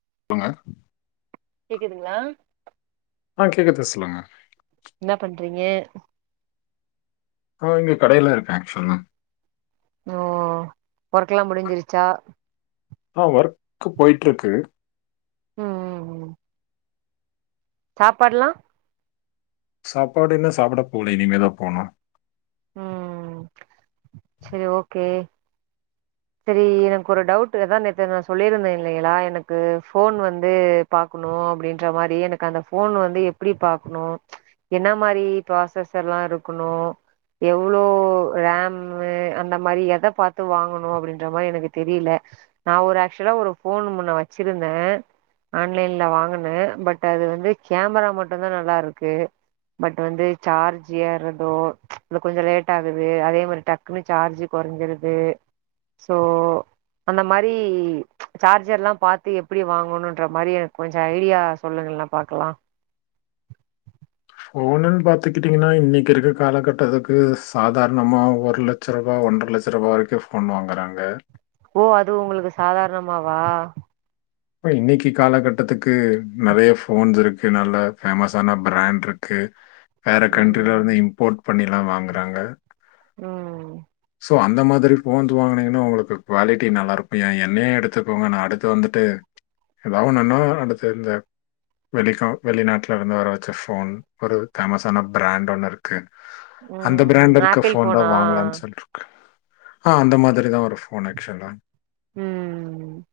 [unintelligible] கேக்குதுங்களா ஆ கேக்குதுஸ்லுங்க ன்ன பண்றீங்க ஆ இங்க கடைல இருக்கன் ஆக்ஷ்வலா ஓ ஒர்க்லா முடுஞ்சிருச்சா ஆ ஒர்க்கு போயிட்ருக்கு ம் ம் ம் சாப்பாட்லா சாப்பாடு இன்ன சாப்பட போல் இனிமேதா போனு ம் செரி ஓகே செரி எனக்கு ஒரு டவுட் ஆதா நேத்து நா சொல்லிருந்தே இல்லைகளா எனக்கு ஃபோன் வந்து பாக்கணு னு அப்டின்ற மாரி எனக்கு அந்த ஃபோன் வந்து எப்டி பாக்னு என்ன மாரி பிராசஸ் எல்லா இரு குனு எவ்ளோ ரேம் அந்த மாரி எத பாத்து வாங்கணு அப்டின்ற மாரி எனக்கு தெரியில நா ஒரு ஆக்சுலா ஒரு ஃபோன் முன்ன வச்சிருந்தே ஆன்லைன்ல வாங்கன பட் அது வந்து கேமரா மட்டு தா நல்லாருக்கு பட் வந்து சார்ஜ் ஏறதோ அது கொஞ்சோ லேட் ஆகுது அதே மாரி டக்குன்னு சார்ஜி கொறஞ்சிருது சோ அந்த மாரி சார்ஜர்லா பாத்து எப்டி வாங்கனுன்ற மாரி எனக் கொஞ்ச ஐடியா சொல்லனு ஃபுல்லா பாக்கலா ஃபோனுன் பாத்துக்கிட்டீங்னா இன்னைக்கு இருக்க கால கட்டத்துக்கு சாதாரணமா ஒரு லட்ச ரூவா ஒன்ற லட்ச ரூபா வரைக்கு ஃபோன் வாங்குறாங்க ஓ அது உங்களுக்கு சாதாரணமாவா இப்ப இன்னிக்கு காலகட்டத்துக்கு நெறைய ஃபோன்ஸ் இருக்கு நல்ல பேமஸான பிராண்ட்ருக் கு வேற கண்ட்ரில ம் இருந்து இம்போட் பண்ணிலா வாங்குறாங்க ம் சோ அந்த மாதிரி ஃபோன்ஸ் வாங்குனிங்னா உங்களுக்கு குவாலிட்டி நல்லாருக்கு ஏ என்னயே எடுத்துகோங்க நா அடுத்து வந்துட்டு ஏதா ஒன்னுனா அந்த செல்ல வெளிக்கா வெளிநாட்லருந்து வர வச்ச ஃபோன் ஒரு பேமஸான பிராண்ட் ஒண்ணுருக்கு அந்த பிராண்ட் ம் இருக்க ஆப்பிள் ஃபோன் தா ஃபோனா வாங்கலான் சொல்ட்ருக்கு ஆ அந்த மாதிரி தா ஒரு ஃபோன் ஆக்சுலா ம் ம்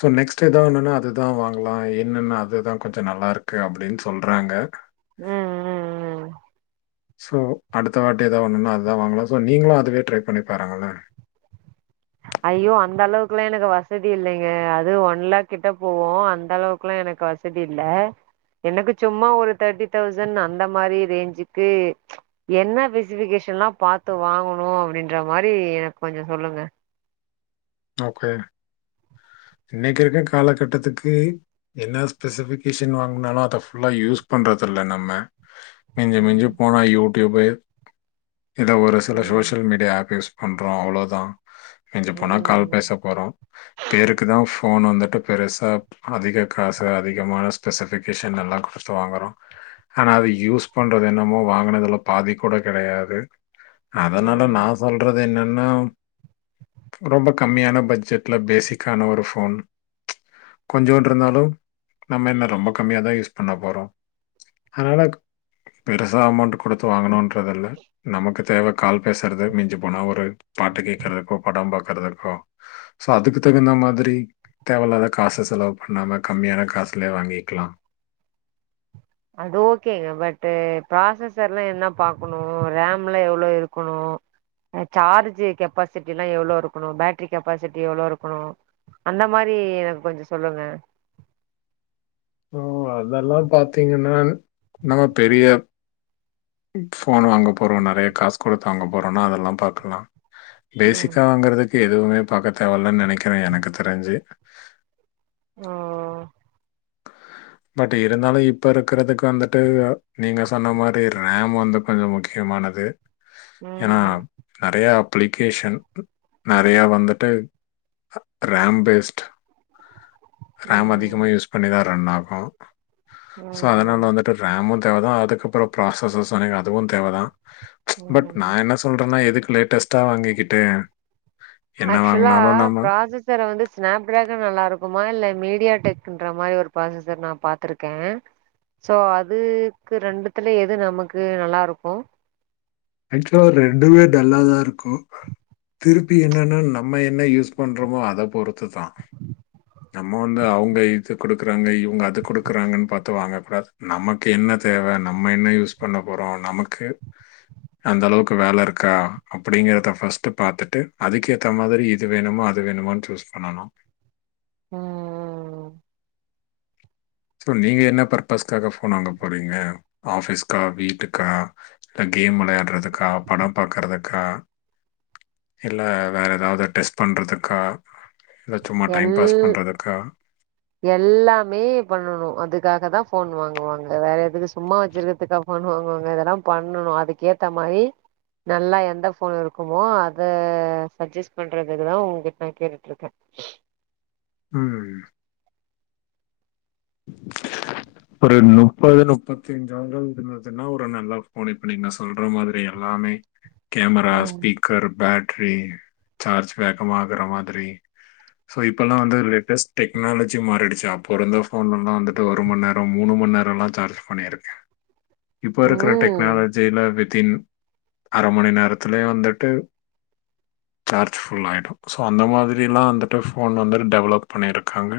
சோ நெக்ஸ் ட் எதா ஒன்னுனா அதுதா வாங்கலா என்னென்னா அதுதா கொஞ்ச நல்லாருக்கு அப்டின் சொல்றாங்க ம் ம் ம் சோ அடுத்த வாட்டி எதா ஒண்ணுனா அதா வாங்கலா சோ நீங்களு அதுவே ட்ரை பண்ணி பாருங்களே ஐயோ அந்த அளவுக்குல்லா எனக்கு வசதி இல்லைங்க அது ஒன்லேக் கிட்ட போவு அந்த அளவுக்ல்லா எனக் கு வசதி இல்ல எனக்கு சும்மா ஒரு தேட்டி தௌசண் அந்த மாரி ரேஞ்சுக்கு என்ன பெசிபிகேஷ் ஷன்லா பாத்து வாங்கனு அப்படின்ற மாரி எனக் கொஞ்ச சொல்லுங்க ஓகே இன்னைக்கு இருக்க கால கட்டத்துக்கு என்ன ஸ்பெசிபிகேஷன் வாங்குனாலு அத ஃபுல்லா யூஸ் பண்றதா இல்ல நம்ம மிஞ்சி ம் மிஞ்சு போனா யூடியூப்பு இத ஒரு சில ம் சோசியல் மீடியா ஆப் யூஸ் பண்றோ அவ்ளோதா மிஞ்சி போனா கால் ம் பேச போறோ பேருக்கு தா ஃபோன் வந்துட் இப்ப பெருசா அதிக காசு அதிகமான ஸ்பெசிபிகேஷன் நல்லா கொட்து வாங்குறோ ஆனா அது யூஸ் பண்றதென்னமோ வாங்கனதுல பாதி கூட கெடையாது அதனால ம் நா சொல்றது என்னன்னா ரொம்ப கம்மியான பட்ஜெட்ல ஃபேசிக்கான ஒரு ஃபோன் கொஞ்சோண்ட்ருந்தாலு நம்ம என்ன ரொம்ப கம்மியா தா யூஸ் பண்ண போறோ அனலாக் பெருசா அமௌண்ட் குடுத்து வாங்கனுன்றதில்ல நமக்கு தேவ கால் பேஸ்றது மிஞ்சி போனா ஒரு பாட்டு கேக்கறக்கோ படம் பாக்கறதுக்கோ சோ அதுக்கு தகுந்த மாதிரி தேவல்லாத காசு செலவு பண்ணாம கம்மியான காஸ்லேயே வாங்கிக்லா அது ஓகேங்க பட்டு் ப்ராசசர் எல்லா என்ன பாக்கணு ரேம்லா எவ்ளோ இருக்குனு அ சார்ஜி கெப்பாசிட்டில்லா எவ்ளோ இருக்குனு பேட்ரி கெப்பாசிட்டி எவ்ளோ இருக்குனு அந்த மாரி டி எனக்கு கொஞ்ச சொல்லுங்க ஓ அதெல்லா பாத்தீங்கன்னா நம்ம பெரிய ஃபோன் வாங்க போறோ நெறைய காஸ் குடுத்து வாங்க போறோனா அதெல்லா பாக்லா ம் பேசிக்காங்கறதுக்கு எதுவுமே பாக்க தேவலன்னு நெனைக்குறே எனக்கு தெரிஞ்சு ஆ பட் இருந்தாலு இப்ப இருக்கறதுக்கு வந்துட்டு நீங்க சொன்ன மாரி ரேம் வந்து கொஞ்சோ முக்கிய மானது ஏன்னா ம் நெறைய அப்ளிகேஷன் நெறைய வந்துட்டு ரேம் பேஸ்ட் ரேம் ம் அதிகமா யூஸ் பண்ணிதா ரன் ஆகு சோ அதனால ம் வந்துட்டு ரேமு தேவைதா அதுக்கப்புறோ ப்ராசஸர் சொன்னிங்க அதுவு தேவதா பட் நா ம் என்ன சொல்றேன்னா எதுக்கு லேட்டஸ்ட் என்ன ஆக்சுவலா வாங்கினாலும் நம்ம ப்ராசசர் வந்து ஸ்னாப்டிராகன் நல்லா இருக் குமா இல்ல மீடியா டெக்குன்ற மாரி ஒரு ப்ராசசர் நா பாத்துருக்கே சோ அதுக்கு ரெண்டுத்துல எது நமக்கு நல்லா இருக்கு ஆக்சுவலா ரெண்டுமே நல்லாதா இருக்கு திருப்பி என்னன்னு நம்ம என்ன யூஸ் பண்றோமோ அத பொறுத்து தா நம்ம வந்து அவங்க இது கொடுக்குறாங்க இவங்க அது கொடுக்குறாங்கன்னு பத்து வாங்க கூடாது நமக்கு என்ன ன்ன தேவ நம்ம என்ன யூஸ் பண்ண போறோ நமக்கு அந்த அளவுக்கு வேல இருக்கா அப்டிங்கறத ஃபஸ்ட் பாத்தட்டு அதுக்கேத்த மாதிரி இது வேணுமா அது வேணுமானு சூஸ் பண்ணனு ம் ம் ம் சோ நீங்க என்ன பர்பஸ்க்காக ஃபோன் வாங்க போறீங்க ஆஃபீஸ்க்கா வீட்டுக்கா அ கேம் வெளையாடுறதுக்கா பட பாக்கறதுக்கா இல்ல வேற ஏதாவது டெஸ்ட் பண்றதுக்கா இல்லை சும்மா டைம் எல் பாஸ் பண்றதுக்கா எல்லாமே பண்ணணு அதுக்காதா ஃபோன் வாங்குவாங்க வேற எதுக்கு சும்மா வெச்சிருக்குறதுக்க ஃபோன் வாங்குவாங்க இதெல்லா பண்ணணு அதுக்கேத்த மாரி நல்லா எந்த ஃபோன் இருக்குமோ அத சஜெஸ்ட் பண்றதுக்குதா உங்க்கிட்ட நா கேட்டுட்டு இருக்கே ம் ஒரு நுப்பது நுப்பத்தி அஞ்சாயிரோ இருந்துச்சுன்னா ஒரு நல்லா ஃபோன் இப்ப நீங்க சொல்ற மாதிரில்லா எல்லாமே கேமரா ம் ஸ்பீக்கர் பேட் ட்ரி சார்ஜ் வேகமா ஆகுற மாதிரி சோ இப்பெல்லா வந்து லேட்டஸ்ட் டெக்னாலஜி மாறிடுச்சு அப்போ இருந்த ஃபோன் எல்லா வந்துட்டு ஒரு மணி நேரோ மூணு மணி நேரோலா சார்ஜ் பண்ணியிருக்கே இப்ப இருக்குற ம் டெக்னாலஜியில வி தின் அர மணி நேரத்துலயே வந்துட்டு சார்ஜ் ஃபுல் ஆயிடு சோ அந்த மாதிரிலா வந்துட்டு ஃபோன் வந்து டெவலப் பண்ணியிருக்காங்க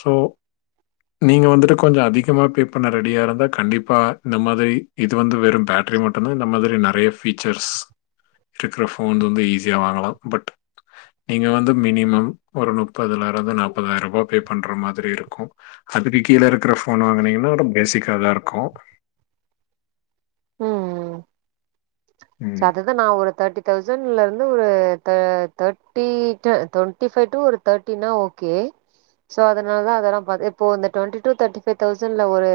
சோ நீங்க வந்துட்டு கொஞ்சோ அதிகமா பே பண்ண ரெடியா இருந்தா கண்டிப்பா இந்த மாதிரி இது வந்து வெறு பேட்ரி மட்டுதா இந்த மாதிரி நெறைய ஃபீச்சர்ஸ் இருக்குற ஃபோன் வந்து ஈஸியா வாங்கலா பட் நீங்க வந்து மினிமம் ஒரு நுப்பதுல இருந்து நாப்பதாயிர ரூபா பே பண்ற மாதிரி இருக் கு அதுக்கு கீழே இருக்குற ஃபோன் வாங்கனீங்கன்னா வெரொ பேசிக்கா தா இருக்கு ம் சோ ம் அததா நா ஒரு தேர்ட்டி தௌசண்ட்ல இருந் து ஒரு த thirty two twenty five two ஒரு தேர்ட்டி நா ஓகே சோ அதனாலதா அதெல்லா பா இப்போ டொன்டி டூ தேர்டி ஃபைவ் தௌசண்ட்ல ஒரு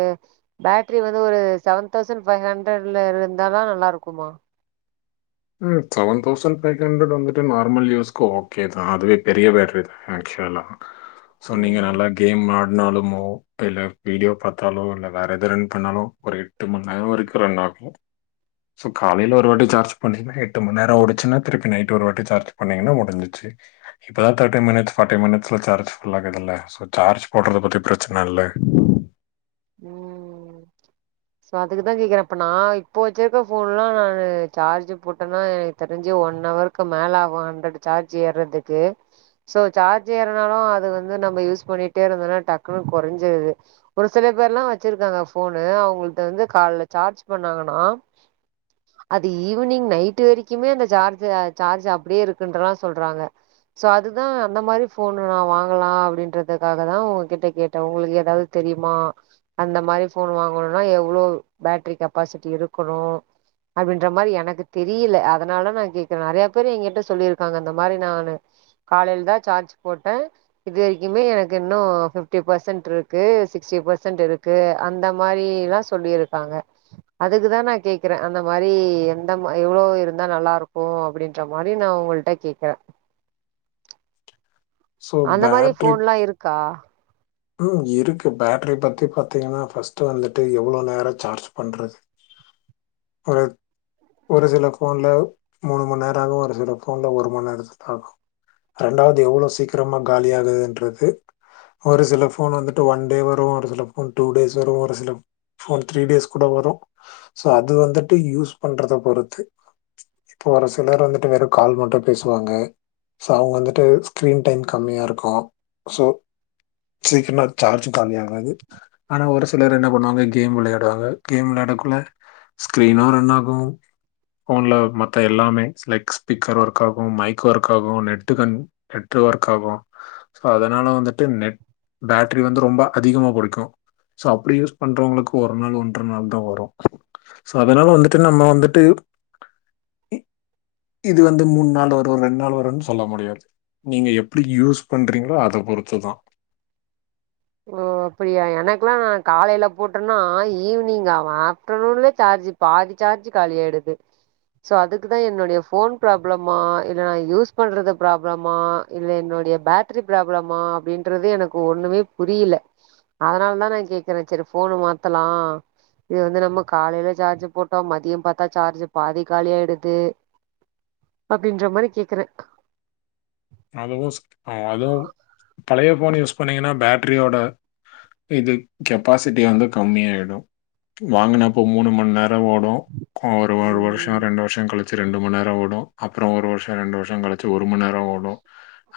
பேட்ரி வந்து ஒரு செவன் தௌசண்ட் ஃபைவ் ஹண்ட்ரட்ல இருந்தாதா நல்லா இருக்குமா ம் செவன் தௌசண்ட் ஃபைவ் ஹண்டரட் வந்துட்டு நார்மல் யூஸ்கு ஓகே தா அதுவே பெரிய பேட்ரி தா ஆக்சுவலா சோ நீங்க ம் நல்லா கேம் ஆ நாலுமோ இல்ல வீடியோ பாத்தாலோ இல்ல வேற எது ரன் பண்ணாலு ஒரு எட்டு மண் நேரோ வரைக்கு ரன் ஆ கு சோ காலையில ஒரு வாட்டி சார்ஜ் பண்ணீங்கன்னா எட்டு மண் நேரோ ஓடுச்சின்னா திருப்பி நைட்டு ஒரு வாட்டி சார்ஜ் பண்ணீங்கன்னா முடிஞ்சிச்சு இப்பதா தேட்டி மினிட்ஸ் பாட்டி மினிட்ஸ்ல சார்ஜ் ஃபுல் ஆகுதுல சோ‌ சார்ஜ் போட்றத பத்தி ப்ரெச்சன இல்ல ம் சோ அதுக்குதா கேக்குற இப்ப நா இப்போ வெச்சிர்க்க ஃபோன்லா நானு சார்ஜு போட்டனா எனக்கு தெரிஞ்சி ஒன் அழருக்கு மேல ஆகு ஹண்ரட் சார்ஜி ஏறதுக்கு சோ சார்ஜ் ஏறனாலு அது வந்து நம்ப யூஸ் பண்ணிட்டே இருந்தோனா டக்குனு கொறஞ்சிடுது ஒரு சில பேர்லா வெச்சிருக்காங்க போனு அவ்ங்குள்து வந்து கால்ல சார்ஜ் பண்ணாங்கனா அது ஈவினிங் நைட்டு வரிக்குமே அந்த சார்ஜு அ சார்ஜ் அப்டியே ருக்குன்றலா சொல்றாங்க சோ அதுதா அந்த மாரி ஃபோனு நா வாங்கலா அப்டின்றதுக்காக தா உங் கிட்ட கேட்ட உங்குளுக்கு எதாவ்து தெரியு மா அந்த மாரி ஃபோனு வாங்கணுனா எவ்ளோ பேட்ரி கெப்பாசிட்டி இருக்குனோ அப்டின்ற மாரி எனக்கு தெரியல அதனால நா கேக்குறே நெறைய பேரு எங்கிட்ட சொல்லியிருக்காங்க அந்த மாரி நானு காலைல் தா சார்ஜ் போட்டே இது வெரிக்குமே எனக்கு இன்னு ஃபிப்டி பெசன்ட்ருக்கு சிக் ஸ்டி பெசன்ட் இருக்கு அந்த மாரி ல்லா சொல்லிருக்காங்க அதுக்குதா நா கேக்குறே அந்த மா ரி எந்த எவ்ளோ இருந்தா நல்லாருக்கு அப்டின்ற மாரி நா உங்குள்ட்ட கேக்குற ஸோ அந்த மாரி பேட்டரி ஃபோன்ல்லா இருக்கா ம் இருக்கு பேட்ரி பத்தி பாத்தீங்ன்னா ஃபஸ்டு வந்துட்டு எவ்ளோ நேரோ சார்ஜ் பண்றது ஒரு ஒரு சில ஃபோன்ல மூணு மண் நேரோ ஆகு ஒரு சில ஃபோன்ல ஒரு மண் நேரத் [inaudible] ஆகு ரெண்டாவ்து எவ்ளோ சீக்கிரமா காலியாகுதுன்றது ஒரு சில ஃபோன் வந்துட்டு ஒன்டே வரு ஒரு சில ஃபோன் டூ டேஸ் வரு ஒரு சில ஃபோன் த்ரீ டேஸ் கூட வரு சோ அது வந்துட்டு யூஸ் பண்றத பொறுத்து இப்ப ஒரு சிலர் வந்துட்டு வெறு கால் மட்டு பேசுவாங்க சோ அவ்ங் வந்துட்டு ஸ்கிரீன் டைம் கம்மியாருக்கு சோ சீக்கிர்மா சார்ஜு காலி ஆகாது ஆனா ஒரு சிலர் என்ன பண்ணுவாங்க கேம் விளையாடுவாங்க கேம் விளாட குள்ள ஸ்க்ரினு ரன்னாகு ஃபோன்ல மத்த எல்லாமே ட்ஸ் லைக்ஸ் ஸ்பீக்கர் ஒர்க் ஆகு மைக் ஒர்க் ஆகு நெட்டு க நெட்டு ஒர்க் ஆகு அதனால வந்துட்டு நெட் பேட்ரி வந்து ரொம்ப அதிகமா புடிக்கு சோ அப்படி யூஸ் பண்றவங்களுக் ஒரு நாள் ஒன்ற நாள் தா வரு சோ அதனால வந்துட்டு நம்ம வந்துட்டு இ இது வந்து மூண் நாள் வரு ரெண்டு நாள் வருன் சொல்ல முடியாது நீங்க எப்டி யூஸ் பண்றீங்ளோ அத பொறுத்துதா ஓ அப்படியா எனக்லா நா காலையில போட்டனா ஈவினிங் ஆவு ஆஃப்டர்நூன்ல சா ர்ஜி பாதி சார்ஜி காலியாயிடுது சோ அதுக்குதா என்னுடைய ஃபோன் ப்ராப்ளமா இல்ல நா யூஸ் பண்றது ப்ராப்ளமா இல்ல என்னோ டிய பேட்ரி ப்ராப்ளமா அப்னடின்றது எனக்கு ஒண்ணுமே புரியல அதனால் தா நா கேக்குற செரி ஃபோனு மாத்தலா இது வந்து நம்ம காலையில சார்ஜு போட்டோ மதியம் பாத்தா சார்ஜு பாதி காலியாய்டுது அப்டின்ற மாரி கேக்குற அதுவு செ அதுவு பழைய ஃபோன் யூஸ் பண்ணீங்கன்னா பேட்ரியோட இது கெப்பாசிட்டி வந்து கம்மியாய்டு வாங்குனப்போ மூணு மண் நேர ஓடு அ ஒரு ஒரு வருஷோ ம் ரெண்டு வருஷோ களி ச்சி ரெண்டு மண் நேர ஓடு அப்புறோ ஒரு வர்ஷோ ரெண்டு வர்ஷோ களிச்சி ஒரு மண் நேர ஓடு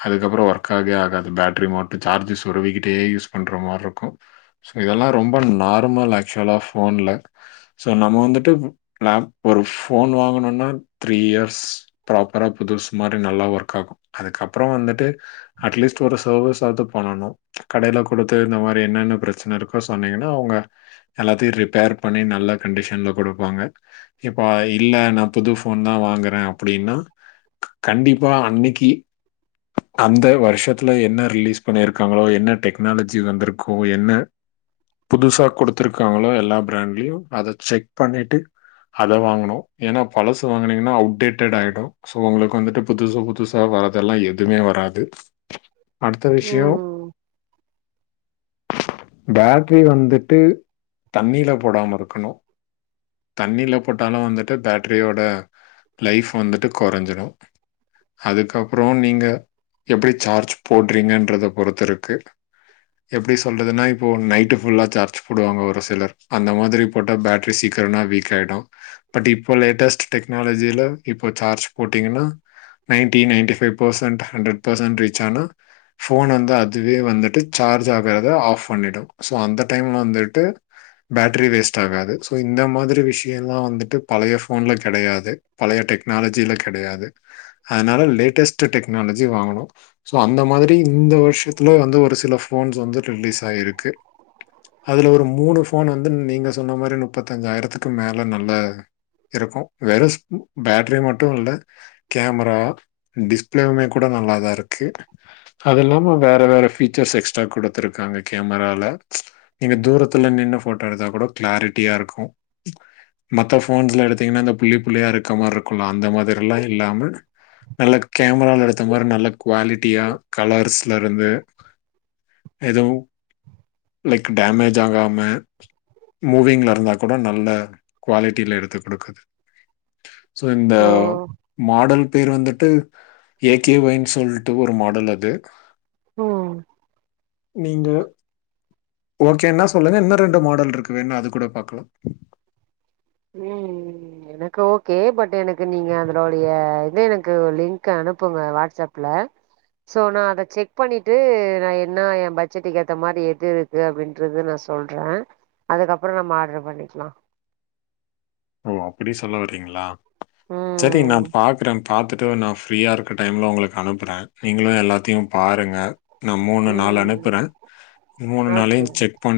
அதுக்கப்புறோ ஒர்க்காக்வே ஆகாது பேட்ரி மொத்த சார்ஜஸ் சொருவிக்கிட்டே யூஸ் பண்ற மார்ருக்கு சோ இதெல்லா ரொம்ப நார்மல் ஆக்சுவலா ஃபோன்ல சோ நம்ம வந்துட்டு [unintelligible] ஒரு ஃபோன் வாங்கணுன்னா த்ரீ யேர்ஸ் ப்ராப்பரா புதுசு மாரி நல்லா ஒர்க் ஆகு அதுக்கப்பறோ வந்துட்டு அட்லீஸ்ட் ஒரு சர்வீஸ்சாவ்து பண்ணனு கடைல குடுத்து இந்த மாரி என்னென்ன பிரச்சன இருக்கோ சொன்னீங்கன்னா அவுங்க எல்லாத்தயு ரிப்பேர் பண்ணி நல்ல கண்டிஷன்ல குடுப்பாங்க இப்ப இல்ல நா புது ஃபோன் தா வாங்கறே அப்டின்னா கண்டிப்பா அன்னைக்கு அந்த வர்ஷத்துல என்ன ரிலீஸ் பண்ணிருக்காங்களோ என்ன டெக்னாலஜி வந்திருக் கோ என்ன புதுசா குடுத்திருக்காங்களா எல்லா பிராண்ட்லியு அத செக் பண்ணிட்டு அத வாங்கனு ஏன்னா பழசு வாங்குனீங்கன்னா அவுட்டேட்டட் ஆயிடு சோ உங்களுக்கு வந்துட்டு புதுசு புதுசா வர இதெல்லா எதுமே வராது அடுத்த விஷ்யோ ம் பேட்ரி வந்துட்டு தண்ணீல போடாம இருக்கனு தண்ணீல போட்டாலு வந்துட்டு பேட்ரியோட லைஃப் வந்துட்டு கொறஞ்சிரு அதுக்கப்றோ நீங்க எப்டி சார்ஜ் போட்றீங்கன்றத பொறுத்துருக்கு எப்டி சொல்றதுன்னா இப்போ நைட்டு ஃபுல்லா சார்ஜ் போடுவாங்க ஒரு சிலர் அந்த மாதிரி போட்ட பேட்ரி சீக் கரனா வீக் ஆயிடு பட் இப்ப லேட்டஸ்ட் டெக்னாலஜில இப்ப சார்ஜ் போட்டீங்கன்னா ninety ninety five percent hundred percent reach ஆனா ஃபோன் வந்து அதுவே வந்துட்டு சார்ஜ் ஆகறத ஆஃப் பண்ணிடு சோ அந்த டைம்ல வந்துட்டு பேட்ரி வேஸ்ட் ஆகாது சோ இந்த மாதிரி விஷ்யல்லா வந்துட்டு பழைய ஃபோன்ல கெடையாது பழைய டெக்னாலஜில கெடையாது அதனால லேட்டஸ் ட்டு டெக்னாலஜி வாங்கனு சோ அந்த மாதிரி இந்த வர்ஷத்துல வந்து ஒரு சில ஃபோன்ஸ் வந்து ரிலீஸ் ஆ யிருக்கு அதுல ஒரு மூனு ஃபோன் வந்து நீங்க சொன்ன மாரி நுப்பத்தஞ்சாயிரத்துக்கு மேல நல்ல இருக்கு வெறு [inaudible] பேட்ரி மட்டு இல்ல கேமரா டிஸ் ப்ளேவுமே கூட நல்லா தா இருக்கு அது இல்லாம வேற வேற ஃபீச்சர்ஸ் எக்ஸ்ட்ரா குடுத்துருக்காங்க கேமரால நீங்க தூரத்துல நின் னு ஃபோட்டோ எடுத்தா கூட கிளாரிட்டியா இருக்கு மத்த ஃபோன்ஸ்ல எடுத்தீங்கன்னா இந்த புள்ளி புள்ளியா இருக்க மார்ருக்குல்ல அந்த மாதிரில்லா இல்லாம நல்ல கேமரால எடுத்த மாரி நல்ல குவாலிட்டியா கலர்ஸ்லருந்து எதுவு லைக் டேமேஜ் ஆகாம மூவிங்ல இருந்தா கூட நல்ல குவாலிட்டில எடுத்து குடுக்குது சோ இந்த ஓ மாடல் பேர் வந்துட்டு ஏ கே ஒய் ன் சொல்ட்டு ஒரு மாடல் அது ம் நீங்க ஓகேன்னா சொல்லுங்க இன்னு ரெண்டு மாடல்ருக்கு வேண்னா அது கூட பாக்கலா ம் எனக்கு ஓகே பட் எனக்கு நீங்க அதுனோடய இது எனக்கு லிங்க்கு அனுப்புங்க வாட்ஸ்அப்ல சோ நா அத செக் பண்ணிட்டு நா என்ன ஏ பட்ஜெட்டுக்கேத்த மாரி எது இருக்கு அப்டின்றது நா சொல்றே அதுக்கப்றோ நம்ம ஆட்ரு பண்ணிக்லா ஓ அப்டி சொல்ல வரீங்ளா செரி நா ம் பாக்கறே பாத்துட்டு நா ஃப்ரீயா இருக்க டைம்ல உங்களுக் அனுப்பறே நீங்களு எல்லாத்தயு பாருங்க நா மூணு, நாலு ம் அனுப்பறே மூணு, ஓகே நாலயு செக் பண்ணி